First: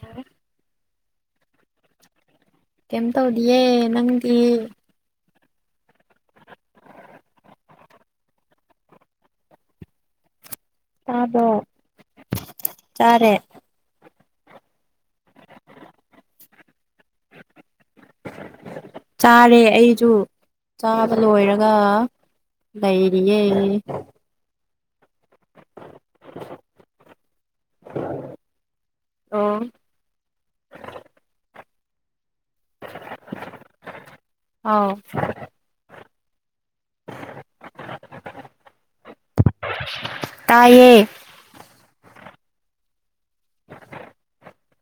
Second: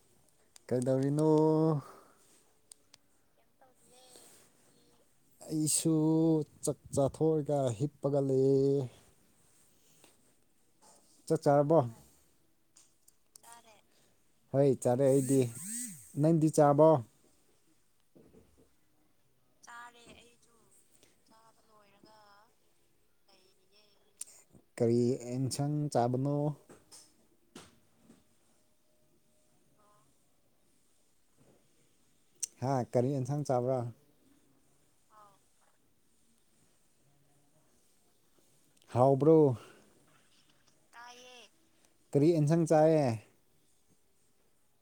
ꯌꯥꯔꯦ ꯀꯩꯗꯧꯔꯤꯅꯣ ꯀꯦꯝ ꯇꯧꯗꯤꯑꯦ ꯅꯪꯗꯤ ꯑꯩꯁꯨ ꯆꯥꯛ ꯆꯥꯊꯣꯛꯔꯒ ꯍꯤꯞꯄꯒ ꯂꯩꯑꯦ ꯆꯥꯛ ꯇꯥꯕ꯭ꯔꯣ ꯆꯥꯔꯕꯣ ꯆꯥꯔꯦ ꯍꯣꯏ ꯆꯥꯔꯦ ꯑꯩꯗꯤ ꯅꯪꯗꯤ ꯆꯥꯕꯣ [inaudible] ꯆꯥꯔꯦ ꯑꯩꯖꯨ ꯆꯥꯕ ꯂꯣꯏꯔꯒ ꯂꯩꯔꯤꯌꯦ ꯀꯔꯤ ꯑꯦꯟꯁꯪ ꯆꯥꯕꯅꯣ ꯑꯣ ꯍꯥ ꯀꯔꯤ ꯑꯦꯟꯁꯥꯡ ꯆꯥꯕ꯭ꯔꯥ ꯑꯥꯎ [inaudible] ꯍꯥꯎꯕ꯭ꯔꯣ ꯇꯥꯏꯌꯦ ꯀꯔꯤ ꯏꯟꯁꯪ ꯆꯥꯏꯌꯦ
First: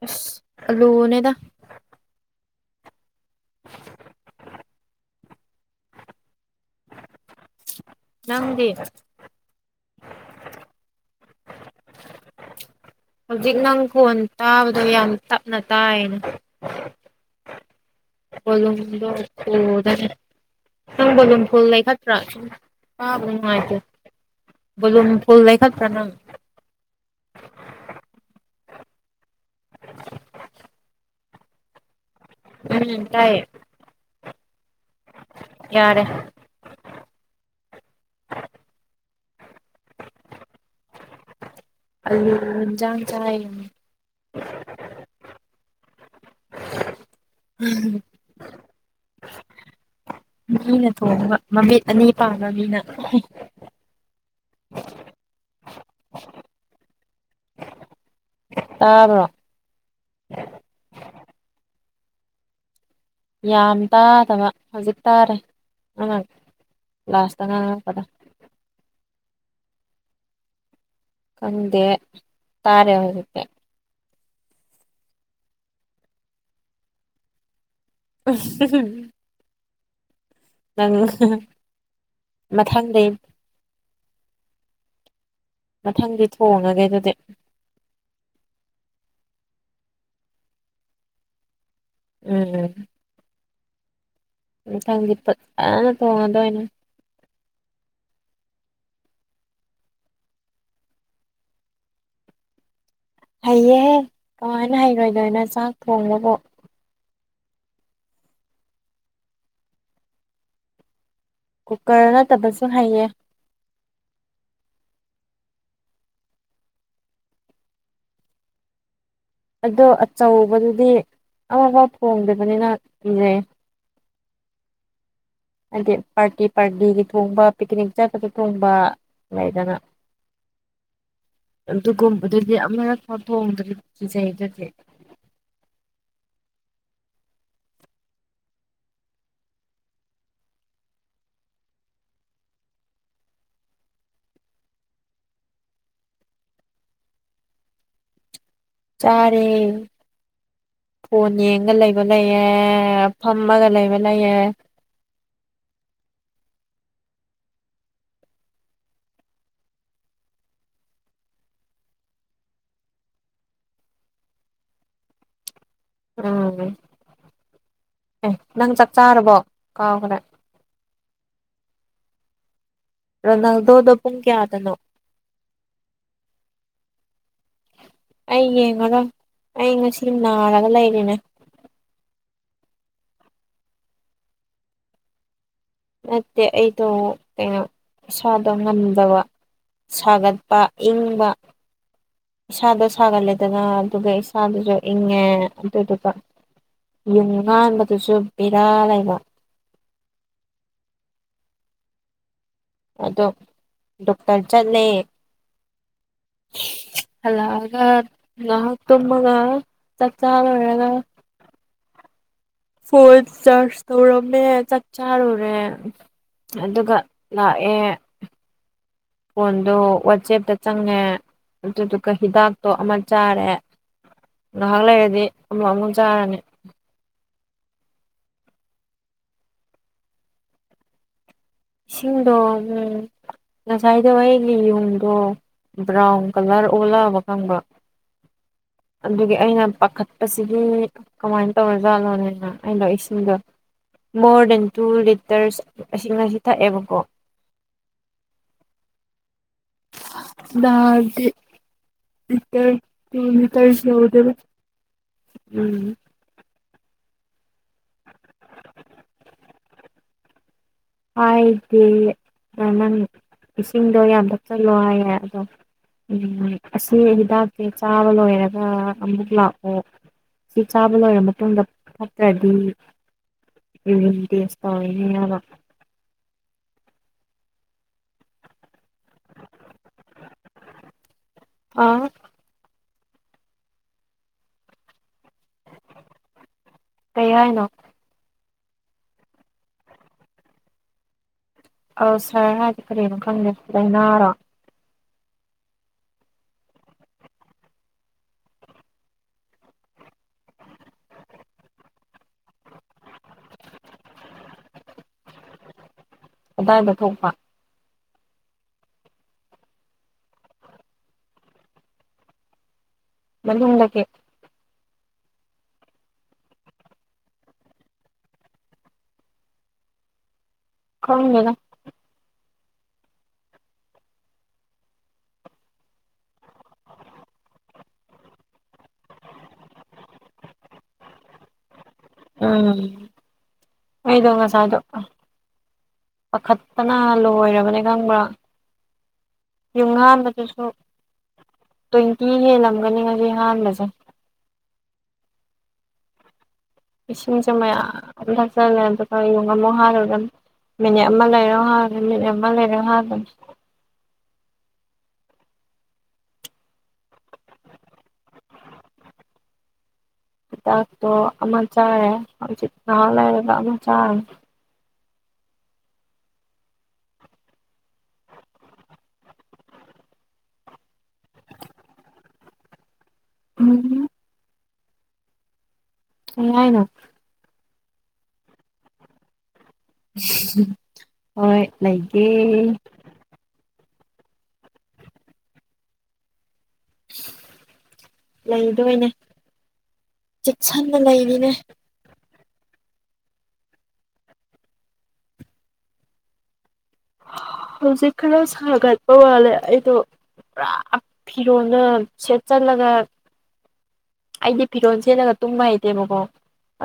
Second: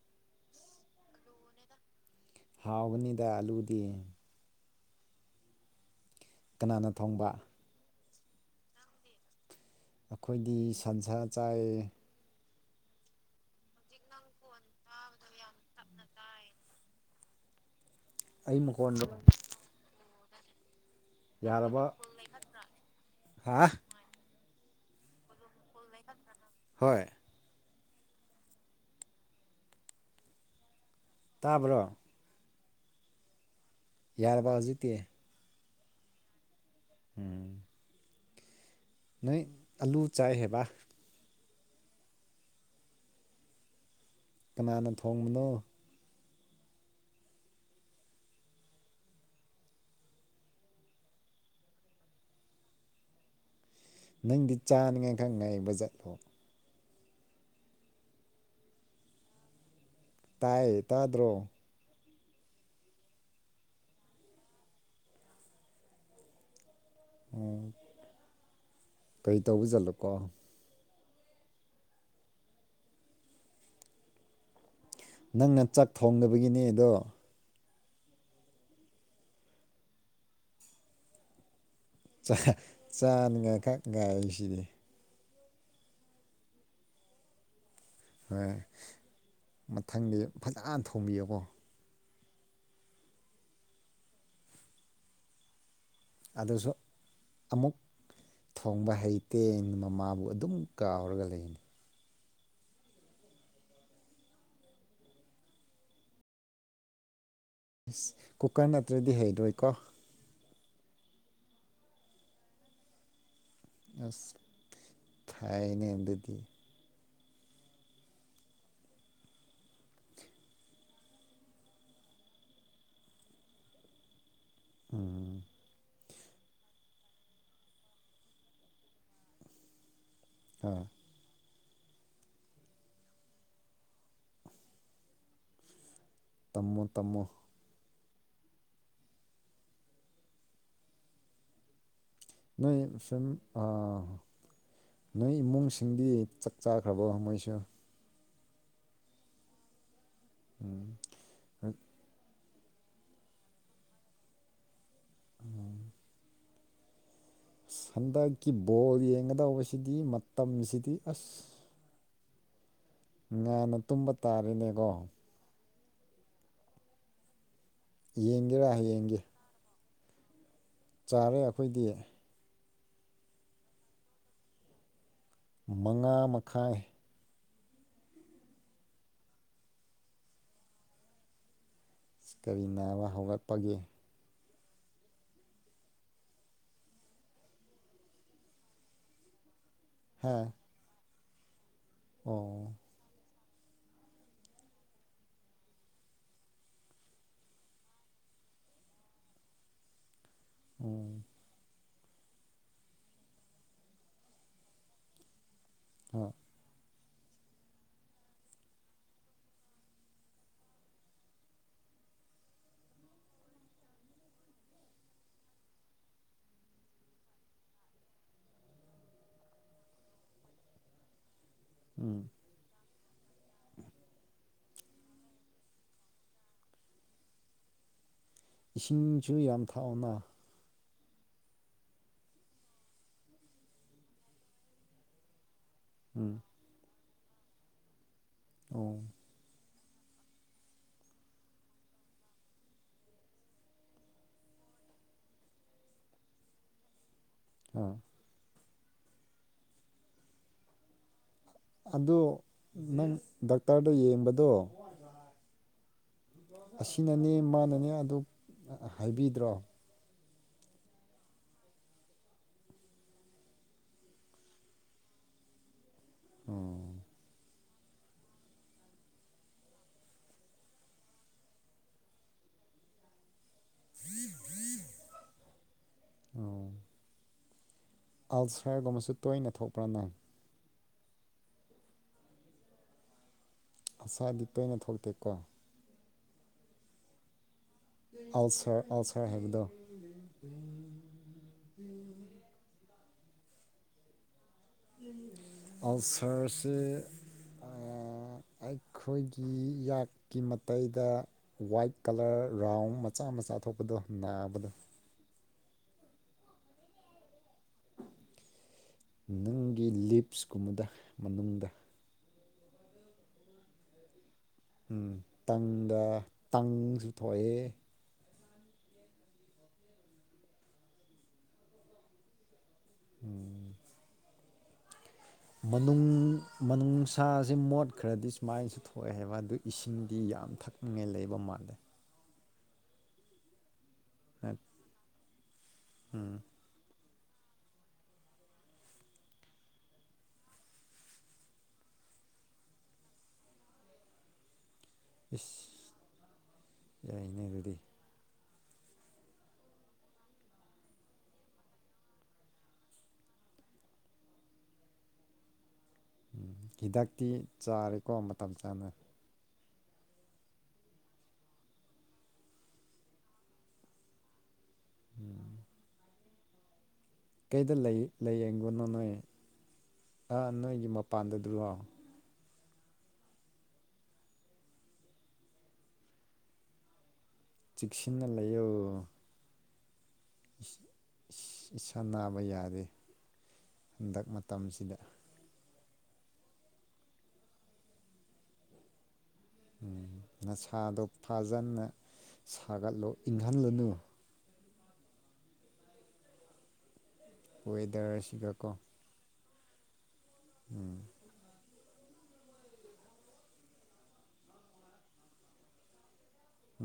ꯏꯁ ꯑꯜꯂꯨꯅꯦꯗ ꯍꯥꯎꯕꯅꯤꯗ ꯑꯜꯂꯨꯗꯤ ꯀꯅꯥꯅ ꯊꯣꯡꯕ ꯅꯪꯗꯤ ꯑꯈꯣꯏꯗꯤ ꯁꯟꯁꯥ ꯆꯥꯏꯌꯦ ꯍꯧꯖꯤꯛ ꯅꯪ ꯀꯣꯟ ꯇꯥꯕꯗꯣ ꯌꯥꯝ ꯇꯞꯅ ꯇꯥꯏꯌꯦ ꯑꯩ ꯀꯣꯂꯨꯝꯗꯣ ꯃꯈꯣꯟꯗꯣ ꯄꯨꯗꯩꯅꯦ ꯅꯪ ꯕꯣꯂꯨꯝ ꯐꯨꯜ ꯌꯥꯔꯕ ꯂꯩꯈꯠꯇ꯭ꯔꯥꯥ ꯁꯨꯝ ꯇꯥꯕ ꯍꯥ ꯅꯨꯡꯉꯥꯏꯇꯦ ꯕꯣꯂꯨꯝ ꯐꯨꯜ ꯂꯩꯈꯠꯄ꯭ꯔꯥ ꯅꯪ ꯍꯣꯏ ꯇꯥꯕꯔꯣ ꯎꯝ ꯇꯥꯏꯌꯦ ꯌꯥꯔꯕ ꯍꯧꯖꯤꯛꯇꯤ ꯌꯥꯔꯦ ꯎꯝ ꯅꯣꯏ ꯑꯜꯂꯨ ꯆꯥꯏ ꯍꯥꯏꯕ ꯑꯜꯂꯨ ꯏꯟꯖꯥꯡ ꯆꯥꯏ ꯀꯅꯥꯅ ꯊꯣꯡꯕꯅꯣ [inaudible] ꯃꯤꯅ ꯊꯣꯡꯕ ꯃꯃꯤꯠ ꯑꯅꯤ ꯄꯥꯟꯕ ꯃꯤꯅ ꯅꯪꯗꯤ ꯆꯥꯅꯤꯡꯉꯥꯏ ꯊꯛꯅꯉꯥꯏ ꯕꯖꯠꯂꯣ ꯇꯥꯕ꯭ꯔꯣ ꯇꯥꯏꯌꯦ ꯇꯥꯗ꯭ꯔꯣ ꯌꯥꯝ ꯇꯥꯗꯕ ꯍꯧꯖꯤꯛ ꯇꯥꯔꯦ ꯑꯉꯥꯡ ꯂꯥꯁꯇ ꯉꯥꯡꯉꯛꯄꯗꯣ ꯀꯩ ꯇꯧꯕ ꯖꯠꯂꯀꯣ ꯈꯪꯗꯦ ꯇꯥꯔꯦ ꯍꯧꯖꯤꯛꯇ ꯅꯪꯅ ꯆꯥꯛ ꯊꯣꯡꯗꯕꯒꯤꯅꯦ ꯑꯗꯣ [unintelligible] ꯅꯪ ꯆꯥ ꯃꯊꯪꯗꯩ ꯆꯥꯅꯤꯡꯉꯥꯏ ꯈꯛꯉꯥꯏꯁꯤꯅꯤ ꯃꯊꯪꯗꯤ ꯊꯣꯡꯉꯒꯦ ꯑꯗꯨꯗꯤ ꯍꯣꯏ ꯃꯊꯪꯗꯤ ꯐꯖꯥꯅ ꯊꯣꯡꯕꯤꯌꯣꯀꯣ ꯎꯝ ꯃꯊꯪꯗꯤ ꯐꯠꯖꯅ ꯑꯗꯨꯁꯨ ꯑꯃꯨꯛ ꯊꯣꯡꯕ ꯍꯩꯇꯦ ꯍꯩꯅ ꯃꯃꯥꯕꯨ ꯑꯗꯨꯝ ꯀꯥꯎꯔꯒ ꯂꯩ ꯍꯩꯌꯦ ꯀꯃꯥꯏꯅ ꯍꯩꯔꯣꯏꯗꯣꯏꯅꯣ ꯆꯥꯛ ꯊꯣꯡꯕꯕꯣ ꯏꯁ ꯀꯨꯀꯔ ꯅꯠꯇ꯭ꯔꯗꯤ ꯍꯩꯗꯣꯏꯀꯣ ꯀꯨꯀꯔ ꯅꯠꯇꯕꯁꯨ ꯍꯩꯌꯦ ꯑꯁ ꯊꯥꯏꯅꯦ ꯑꯗꯨꯗꯤ ꯑꯗꯣ ꯑꯆꯧꯕꯗꯨꯗꯤ ꯑꯃꯥꯐꯥꯎ ꯊꯣꯡꯗꯕꯅꯤꯅ ꯀꯤꯖꯩ ꯎꯝ ꯑꯩꯗꯤ ꯄꯥꯔꯇꯤ ꯄꯥꯔꯇꯤꯒꯤ ꯊꯣꯡꯕ ꯄꯤꯛꯅꯤꯛ ꯆꯠꯄꯗ ꯊꯣꯡꯕ ꯂꯩꯗꯅ ꯑ ꯑꯗꯨꯒꯨꯝꯕꯗꯨꯗꯤ ꯑꯃꯔꯛꯐꯥꯎ ꯊꯣꯡꯗ꯭ꯔꯤ ꯀꯤꯖꯩ ꯗꯨꯗꯤ ꯇꯝꯃꯣ ꯇꯝꯃꯣ ꯅꯣꯏ ꯁꯨꯝ ꯑꯥ ꯅꯣꯏ ꯏꯃꯨꯡꯁꯤꯡꯗꯤ ꯆꯛ ꯆꯥꯈ꯭ꯔꯕꯣ ꯃꯣꯏꯁꯨ ꯆꯥꯔꯦ ꯎꯝ ꯐꯣꯟ ꯌꯦꯡꯉ ꯂꯩꯕ ꯂꯩ ꯌꯦ ꯐꯝꯃꯒ ꯂꯩꯕ ꯂꯩꯌꯦ ꯑꯉꯥꯡ ꯑꯁ ꯍꯟꯗꯛꯀꯤ ꯕꯣꯜ ꯌꯦꯡꯒꯗꯧꯕꯁꯤꯗꯤ ꯃꯇꯝꯁꯤꯗꯤ ꯑꯁ ꯉꯥꯟꯅ ꯇꯨꯝꯕ ꯇꯥꯔꯦꯅꯦꯒꯣ ꯎꯝ ꯑꯦ ꯌꯦꯡꯒꯦꯔꯥ ꯅꯪ ꯆꯥꯛ ꯍꯌꯦꯡꯒꯤ ꯆꯥꯔꯕꯣ ꯀꯥꯎꯈꯔꯦ ꯆꯥꯔꯦ ꯑꯈꯣꯏꯗꯤ ꯔꯣꯅꯥꯜꯗꯣꯗꯣ ꯄꯨꯡ ꯀꯌꯥꯗꯅꯣ ꯃꯉꯥ ꯃꯈꯥꯏ ꯑꯩ ꯌꯦꯡꯉꯔꯣꯏ ꯑꯩ ꯉꯁꯤ ꯅꯥꯔꯒ ꯂꯩꯔꯤꯅꯦ ꯀꯔꯤ ꯅꯥꯕ ꯍꯧꯔꯛꯄꯒꯤ ꯅꯠꯇꯦ ꯑꯩꯗꯣ ꯀꯩꯅꯣ ꯏꯁꯥꯗꯣ ꯉꯝꯗꯕ ꯍꯥ ꯁꯥꯒꯠꯄ ꯏꯪꯕ ꯑꯣ ꯏꯁꯥꯗ ꯁꯥꯒꯠꯂꯦꯗꯅ ꯑꯗꯨꯒ ꯏꯁꯥꯗꯨꯁꯨ ꯏꯪꯉꯦ ꯑꯗꯨꯗꯨꯒ ꯌꯨꯡ ꯉꯥꯟꯕꯗꯨꯁꯨ ꯕꯤꯔꯥ ꯂꯩꯕ ꯎꯝ ꯑꯗꯣ ꯗꯣꯛꯇꯔ ꯆꯠꯂꯦ ꯍꯣꯏ ꯍꯜꯂꯛꯑꯒ ꯉꯍꯛ ꯇꯨꯝꯃꯒ ꯆꯥꯛ ꯆꯥ ꯂꯣꯏꯔꯒ ꯐꯣꯟ ꯆꯔꯖ ꯇꯧꯔꯝꯃꯦ ꯆꯥꯛ ꯆꯥꯔꯨꯔꯦ ꯑꯗꯨꯒ ꯂꯥꯛꯑꯦ ꯐꯣꯟꯗꯨ ꯋꯥꯠꯆꯦꯞꯇ ꯆꯪꯉꯦ ꯑꯗꯨꯗꯨꯒ ꯎꯝ ꯍꯤꯗꯥꯛꯇꯣ ꯑꯃ ꯆꯥꯔꯦ ꯉꯍꯥꯛ ꯂꯩꯔꯗꯤ ꯑꯃ ꯑꯃꯨꯛ ꯆꯥꯔꯅꯤ ꯏꯁꯤꯡꯁꯨ ꯌꯥꯝ ꯊꯛꯑꯣꯅ ꯏꯁꯤꯡꯗꯣ ꯎꯝ ꯉꯁꯥꯏꯗꯣ ꯑꯩꯒꯤ [unintelligible] ꯕ꯭ꯔꯥꯎꯟ ꯎꯝ ꯀꯂꯔ ꯑꯣꯜꯂꯛꯑꯕ ꯈꯪꯕ ꯑꯣ ꯑꯗꯨꯒꯤ ꯑꯩꯅ ꯄꯥꯈꯠꯄꯁꯤꯗꯤ ꯀꯃꯥꯏꯟ ꯇꯧꯔ ꯖꯥꯠꯂꯣꯅꯦꯅ ꯑꯩꯅꯣ ꯏꯁꯤꯡꯗꯣ ꯃꯣꯔ ꯗꯦꯟ ꯇꯨ ꯂꯤꯇꯔꯁ ꯑꯁꯤ ꯉꯁꯤ ꯊꯛꯑꯦꯕꯀꯣ ꯑ [unintelligible] ꯑꯗꯣ ꯂꯤꯇꯔ ꯅꯪ ꯇꯨ ꯂꯤꯇꯔꯁꯨ ꯗꯥꯛꯇꯔꯗ ꯌꯧꯗꯦꯗ ꯌꯦꯡꯕꯗꯣ ꯎꯝ ꯑꯁꯤꯅꯅꯦ ꯃꯥꯅꯅꯦ ꯑꯗꯨ ꯍꯥꯏꯕꯤꯗ꯭ꯔꯣ ꯍꯥꯏꯗꯦ ꯑꯥ ꯅꯪ ꯏꯁꯤꯡꯗꯣ ꯌꯥꯝ ꯊꯛꯆꯟꯂꯣ ꯍꯥꯏꯌꯦ ꯑꯗꯣ ꯎꯝ ꯑꯁꯤ ꯍꯤꯗꯥꯛꯇꯤ ꯆꯥꯕ ꯂꯣꯏꯔꯒ ꯑꯃꯨꯛ ꯂꯥꯛꯑꯣ ꯁꯤ ꯆꯥꯕ ꯂꯣꯏꯔ ꯃꯇꯨꯡꯗ ꯐꯠꯇ꯭ꯔꯗꯤ ꯌꯨꯔꯤꯟ ꯇꯦꯁ [unintelligible] [unintelligible] ꯑꯜꯁꯔꯒꯨꯝꯕꯁꯨ ꯇꯣꯏꯅ ꯊꯣꯛꯄ꯭ꯔꯥ ꯅꯪ ꯑꯥ ꯑꯜꯁꯔꯗꯤ ꯇꯣꯏꯅ ꯊꯣꯛꯇꯦꯀꯣ ꯀꯩ ꯍꯥꯏꯅꯣ ꯑꯜꯁꯔ ꯑꯜꯁꯔ ꯍꯥꯏꯕꯗꯣ ꯑꯜꯁꯔ ꯍꯥꯏꯗꯤ ꯀꯔꯤꯅꯣ ꯈꯪꯗꯦ ꯂꯩꯅꯥꯔꯣ ꯑꯜꯁꯔꯁꯦ ꯑꯥ ꯑꯩꯈꯣꯏꯒꯤ ꯌꯥꯠꯀꯤ ꯃꯇꯩꯗ ꯋꯥꯏꯠ ꯀꯂꯔ ꯔꯥꯎꯟ ꯃꯆꯥ ꯃꯆꯥ ꯊꯣꯛꯄꯗꯣ ꯅꯥꯕꯗꯣ ꯀꯗꯥꯏꯗ ꯊꯣꯛꯄ ꯅꯪꯒꯤ ꯂꯤꯞꯁꯀꯨꯝꯕꯗ ꯃꯅꯨꯡꯗ ꯃꯅꯨꯡꯗ [unintelligible] ꯎꯝ ꯇꯪꯗꯥ ꯇꯪꯁꯨ ꯊꯣꯛꯑꯦ ꯈꯪꯗꯦꯗ ꯎꯝ ꯃꯅꯨꯡ ꯃꯅꯨꯡꯁꯥꯖꯦ ꯃꯣꯠꯈ꯭ꯔꯗꯤ ꯁꯨꯃꯥꯏ ꯊꯣꯛꯑꯦ ꯍꯥꯏꯕ ꯑꯗꯨ ꯏꯁꯤꯡꯗꯤ ꯌꯥꯝ ꯊꯛꯅꯤꯡꯉꯥꯏ ꯂꯩꯕ ꯃꯥꯜꯂꯦ ꯎꯝ ꯑꯩꯗꯣ ꯅꯠ ꯉꯁꯥꯏꯗꯣ ꯎꯝ ꯄꯥꯈꯠ ꯄꯅꯥ ꯂꯣꯏꯔꯕꯅꯦ ꯈꯪꯕ꯭ꯔꯥ [unintelligible] ꯍꯥꯟꯕꯗꯨꯁꯨ ꯇ꯭ꯋꯦꯟꯇꯤ ꯍꯦꯜꯂꯝꯒꯅꯤ ꯉꯁꯤ ꯍꯥꯟꯕꯁꯦ ꯏꯁ ꯌꯥꯏꯅꯦ ꯏꯁꯤꯡꯁꯦ ꯑꯗꯨꯗꯤ ꯃꯌꯥꯝ ꯊꯛꯆꯜꯂꯦ ꯑꯗꯨꯒ [unintelligible] ꯑꯃꯨꯛ [unintelligible] ꯃꯤꯅꯤꯠ ꯑꯃ ꯂꯩꯔꯣ ꯍꯥꯟꯒꯅꯤ ꯃꯤꯅꯤꯠ ꯑꯃ ꯂꯩꯔꯥ ꯍꯥꯟꯕꯅꯤ ꯎꯝ ꯍꯤꯗꯥꯛꯇꯤ ꯆꯥꯔꯦꯀꯣ ꯃꯇꯝ ꯆꯥꯅ ꯆꯥꯛ ꯇꯣꯛꯑꯥ ꯑꯃ ꯆꯥꯔꯦ ꯍꯧꯖꯤꯛ ꯉꯍꯥꯛ ꯂꯩꯔꯥꯒ ꯑꯃ [unintelligible] ꯎꯝ ꯀꯩꯗ ꯂꯩ ꯂꯩꯌꯦꯡꯕꯅꯣ ꯅꯣꯏ ꯑꯥ ꯅꯣꯏꯒꯤ ꯃꯄꯥꯟꯗꯨꯗꯨꯔꯣ ꯎꯝ ꯀꯩ ꯍꯥꯏꯅꯣ ꯆꯤꯛꯁꯤꯟꯅ ꯂꯩꯌꯣ ꯏꯁ ꯍꯣꯏ ꯏꯁ ꯏꯁꯥ ꯂꯩꯒꯦ ꯅꯥꯕ ꯌꯥꯗꯦ ꯍꯟꯗꯛ ꯃꯇꯝꯁꯤꯗ ꯂꯩꯗꯣꯏꯅꯦ ꯎꯝ ꯆꯦꯛꯁꯤꯟꯅ ꯅꯁꯥꯗꯣ ꯂꯩꯔꯤꯅꯦ ꯐꯖꯅ ꯁꯥꯒꯠꯂꯣ ꯏꯪꯍꯜꯂꯨꯅꯨ ꯍꯧꯖꯤꯛ ꯈꯔ ꯋꯦꯗꯔꯁꯤꯒꯀꯣ ꯁꯥꯒꯠ ꯄ ꯋꯥꯂꯦ ꯑꯩꯗꯣ ꯄꯨꯔꯥ ꯐꯤꯔꯣꯟꯒ ꯁꯦꯠꯆꯜꯂꯒ ꯑꯩꯗꯤ ꯐꯤꯔꯣꯟ ꯁꯦꯠꯂꯒ ꯇꯨꯝꯕ ꯍꯩꯇꯦꯕꯀꯣ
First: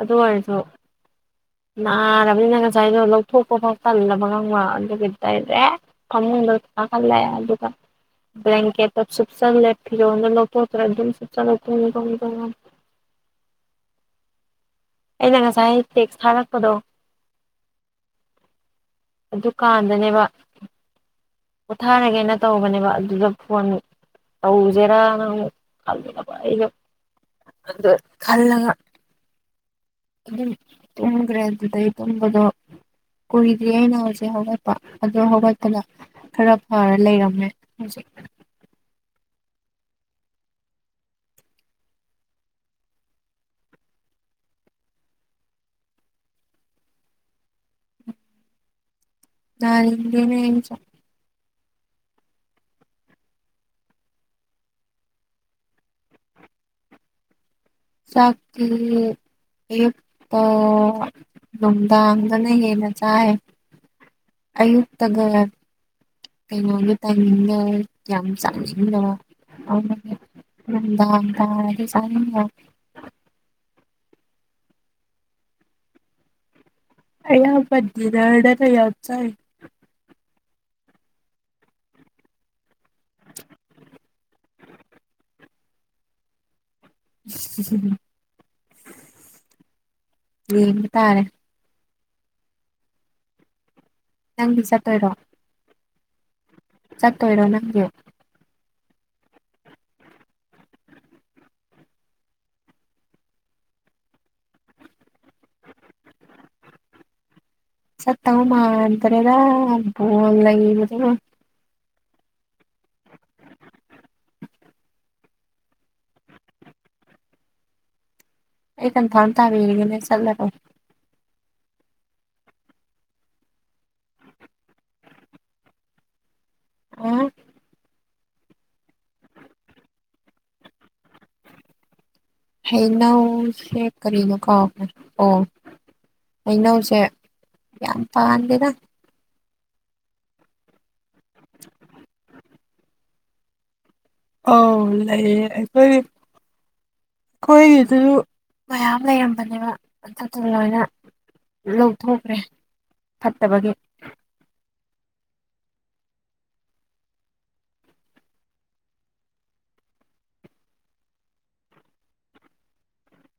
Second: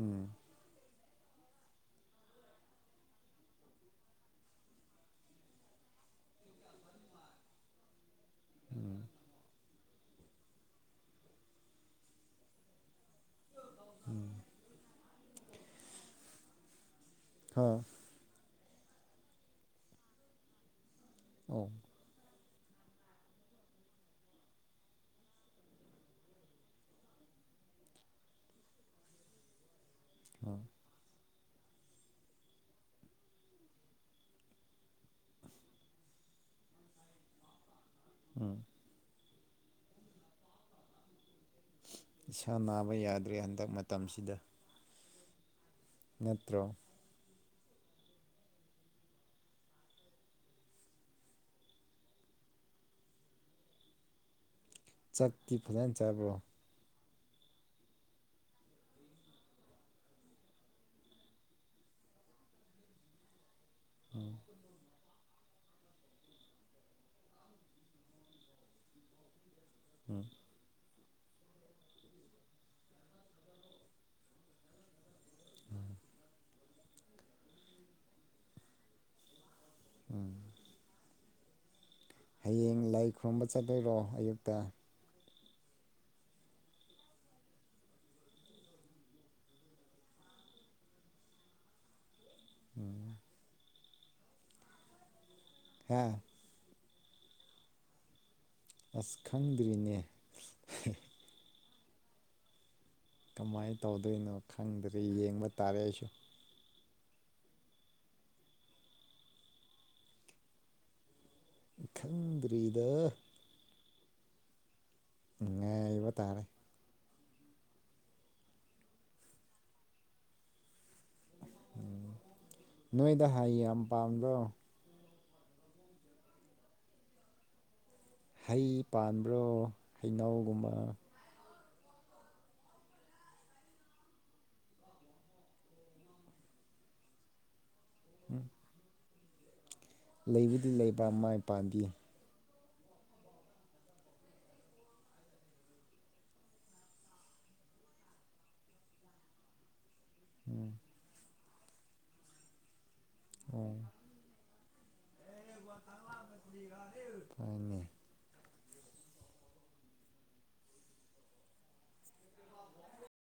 ꯑꯗꯨ ꯑꯣꯏꯔꯁꯨ ꯅꯥꯔꯕꯅꯤꯅ ꯉꯁꯥꯏꯗꯣ ꯂꯧꯊꯣꯛꯄ ꯐꯥꯎ ꯇꯜꯂꯕ ꯈꯪꯕꯔꯥ ꯑꯗꯨꯒꯤ ꯗꯥꯏꯔꯦꯛ ꯐꯃꯨꯡꯗ ꯀꯥꯈꯠꯂꯦ ꯑꯗꯨꯒ ꯕꯂꯦꯡꯀꯦꯠꯇꯣ ꯁꯨꯞꯆꯜꯂꯦ ꯐꯤꯔꯣꯟꯗꯣ ꯂꯧꯊꯣꯛꯇꯔ꯭ꯦ ꯑꯗꯨꯝ ꯁꯨꯞꯆꯜꯂ ꯇꯨꯝꯃꯦ ꯇꯨꯝꯃꯦ ꯇꯨꯝꯃꯦ ꯎꯝ ꯑꯩꯅ ꯉꯁꯥꯏ ꯇꯦꯛꯁ ꯊꯥꯔꯛꯄꯗꯣ ꯍꯥ ꯑꯗꯨꯀꯥꯟꯗꯅꯦꯕ ꯑꯣ ꯄꯣꯊꯥꯔꯒꯦꯅ ꯇꯧꯕꯅꯦꯕ ꯑꯗꯨꯗ ꯐꯣꯟ ꯇꯧꯖꯦꯔꯥ ꯅꯃꯨꯛ ꯈꯜꯂꯕ ꯑꯩꯒ ꯑꯗ ꯈꯜꯂꯒ ꯑꯗꯨꯝ ꯍ ꯇꯨꯝꯒꯔꯦ ꯑꯗꯨꯗꯩ ꯇꯨꯝꯕꯗꯣ ꯀꯨꯏꯗ꯭ꯔꯤ ꯑꯩꯅ ꯍꯧꯖꯤꯛ ꯍꯧꯒꯠꯄ ꯑꯗꯣ ꯍꯧꯒꯠꯄꯗ ꯈꯔ ꯐꯔ ꯂꯩꯔꯝꯃꯦ ꯍꯧꯖꯤꯛ ꯎꯝ ꯏꯁꯥ ꯅꯥꯕ ꯌꯥꯗ꯭ꯔꯦ ꯍꯟꯗꯛ ꯃꯇꯝꯁꯤꯗ ꯅꯠꯇ꯭ꯔꯣ ꯅꯥꯅꯤꯡꯗꯦꯅꯦ ꯑꯩꯁꯨ ꯆꯛꯇꯤ ꯐꯖꯅ ꯆꯥꯕ꯭ꯔꯣ ꯆꯥꯛꯇꯤ ꯑꯌꯨꯛꯇ ꯅꯨꯡꯗꯥꯡꯗꯅ ꯍꯦꯟꯅ ꯆꯥꯏ ꯑꯣ ꯑꯌꯨꯛꯇꯒ ꯀꯩꯅꯣꯒꯤ ꯇꯥꯏꯃꯤꯡꯒ ꯌꯥꯝ ꯆꯥꯅꯤꯡꯗꯕ ꯑꯗꯨꯒꯤ ꯎꯝ ꯅꯨꯃꯤꯗꯥꯡ ꯇꯥꯔꯗꯤ ꯆꯥꯅꯤꯡꯉꯦ ꯎꯝ ꯑꯌꯥꯝꯕ ꯗꯤꯅꯔꯗ ꯈ ꯌꯥꯝ ꯆꯥꯏ ꯎꯝ ꯍꯌꯦꯡ ꯂꯩ ꯈꯨꯔꯨꯝꯕ ꯆꯠꯇꯣꯏꯔꯣ ꯑꯌꯨꯛꯇ ꯌꯦꯡꯕ ꯇꯥꯔꯦ [unintelligible] ꯅꯪꯗꯤ ꯆꯠꯇꯣꯏꯔꯣ ꯍꯥꯥꯌꯥ ꯆꯠꯇꯣꯏꯔꯣ ꯅꯪꯗꯤ ꯑꯁ ꯈꯪꯗ꯭ꯔꯤꯅꯦ ꯀꯃꯥꯏ ꯇꯧꯗꯣꯏꯅꯣ ꯈꯪꯗ꯭ꯔꯦ ꯌꯦꯡꯕ ꯇꯥꯔꯦ ꯑꯩꯁꯨ ꯆꯠꯇꯧ ꯃꯥꯟꯗ꯭ꯔꯦꯗ ꯕꯣꯜ ꯂꯩꯕꯗꯨꯅ ꯈꯪꯗ꯭ꯔꯤꯗ ꯉꯥꯏꯕ ꯇꯥꯔꯦ ꯑꯩ ꯀꯟꯐꯥꯝ ꯇꯥꯕꯤꯔꯨꯒꯅꯦ ꯆꯠꯂꯔꯣꯏ ꯎꯝ ꯅꯣꯏꯗ ꯍꯥꯏ ꯌꯥꯝ ꯄꯥꯝꯕ꯭ꯔꯣ? ꯑ ꯍꯩ ꯄꯥꯟꯕ꯭ꯔꯣ ꯍꯩꯅꯧꯒꯨꯝꯕ꯫ ꯍꯩꯅꯧ ꯁꯦ ꯀꯔꯤꯅ ꯀꯥꯎꯈꯔꯦ ꯑꯣ ꯍꯩꯅꯧꯁꯦ ꯌꯥꯝ ꯄꯥꯟꯗꯦꯗ꯫ ꯂꯩꯕꯨꯗꯤ ꯂꯩꯕ ꯃꯥꯏ ꯄꯥꯟꯕꯤ꯫ ꯑꯥꯎ ꯂꯩꯌꯦ ꯑꯩꯈꯣꯏ ꯑꯩꯈꯣꯏꯒꯤꯗꯨ ꯃꯌꯥꯝ ꯂꯩꯔꯝꯕꯅꯦꯕ꯫ ꯑꯗꯨ ꯂꯣꯏꯅ ꯂꯧꯊꯣꯛꯈ꯭ꯔꯦ꯫ ꯐꯠꯇꯕꯒꯤ ꯑꯣ ꯍꯣꯏꯅꯦ ꯑꯣ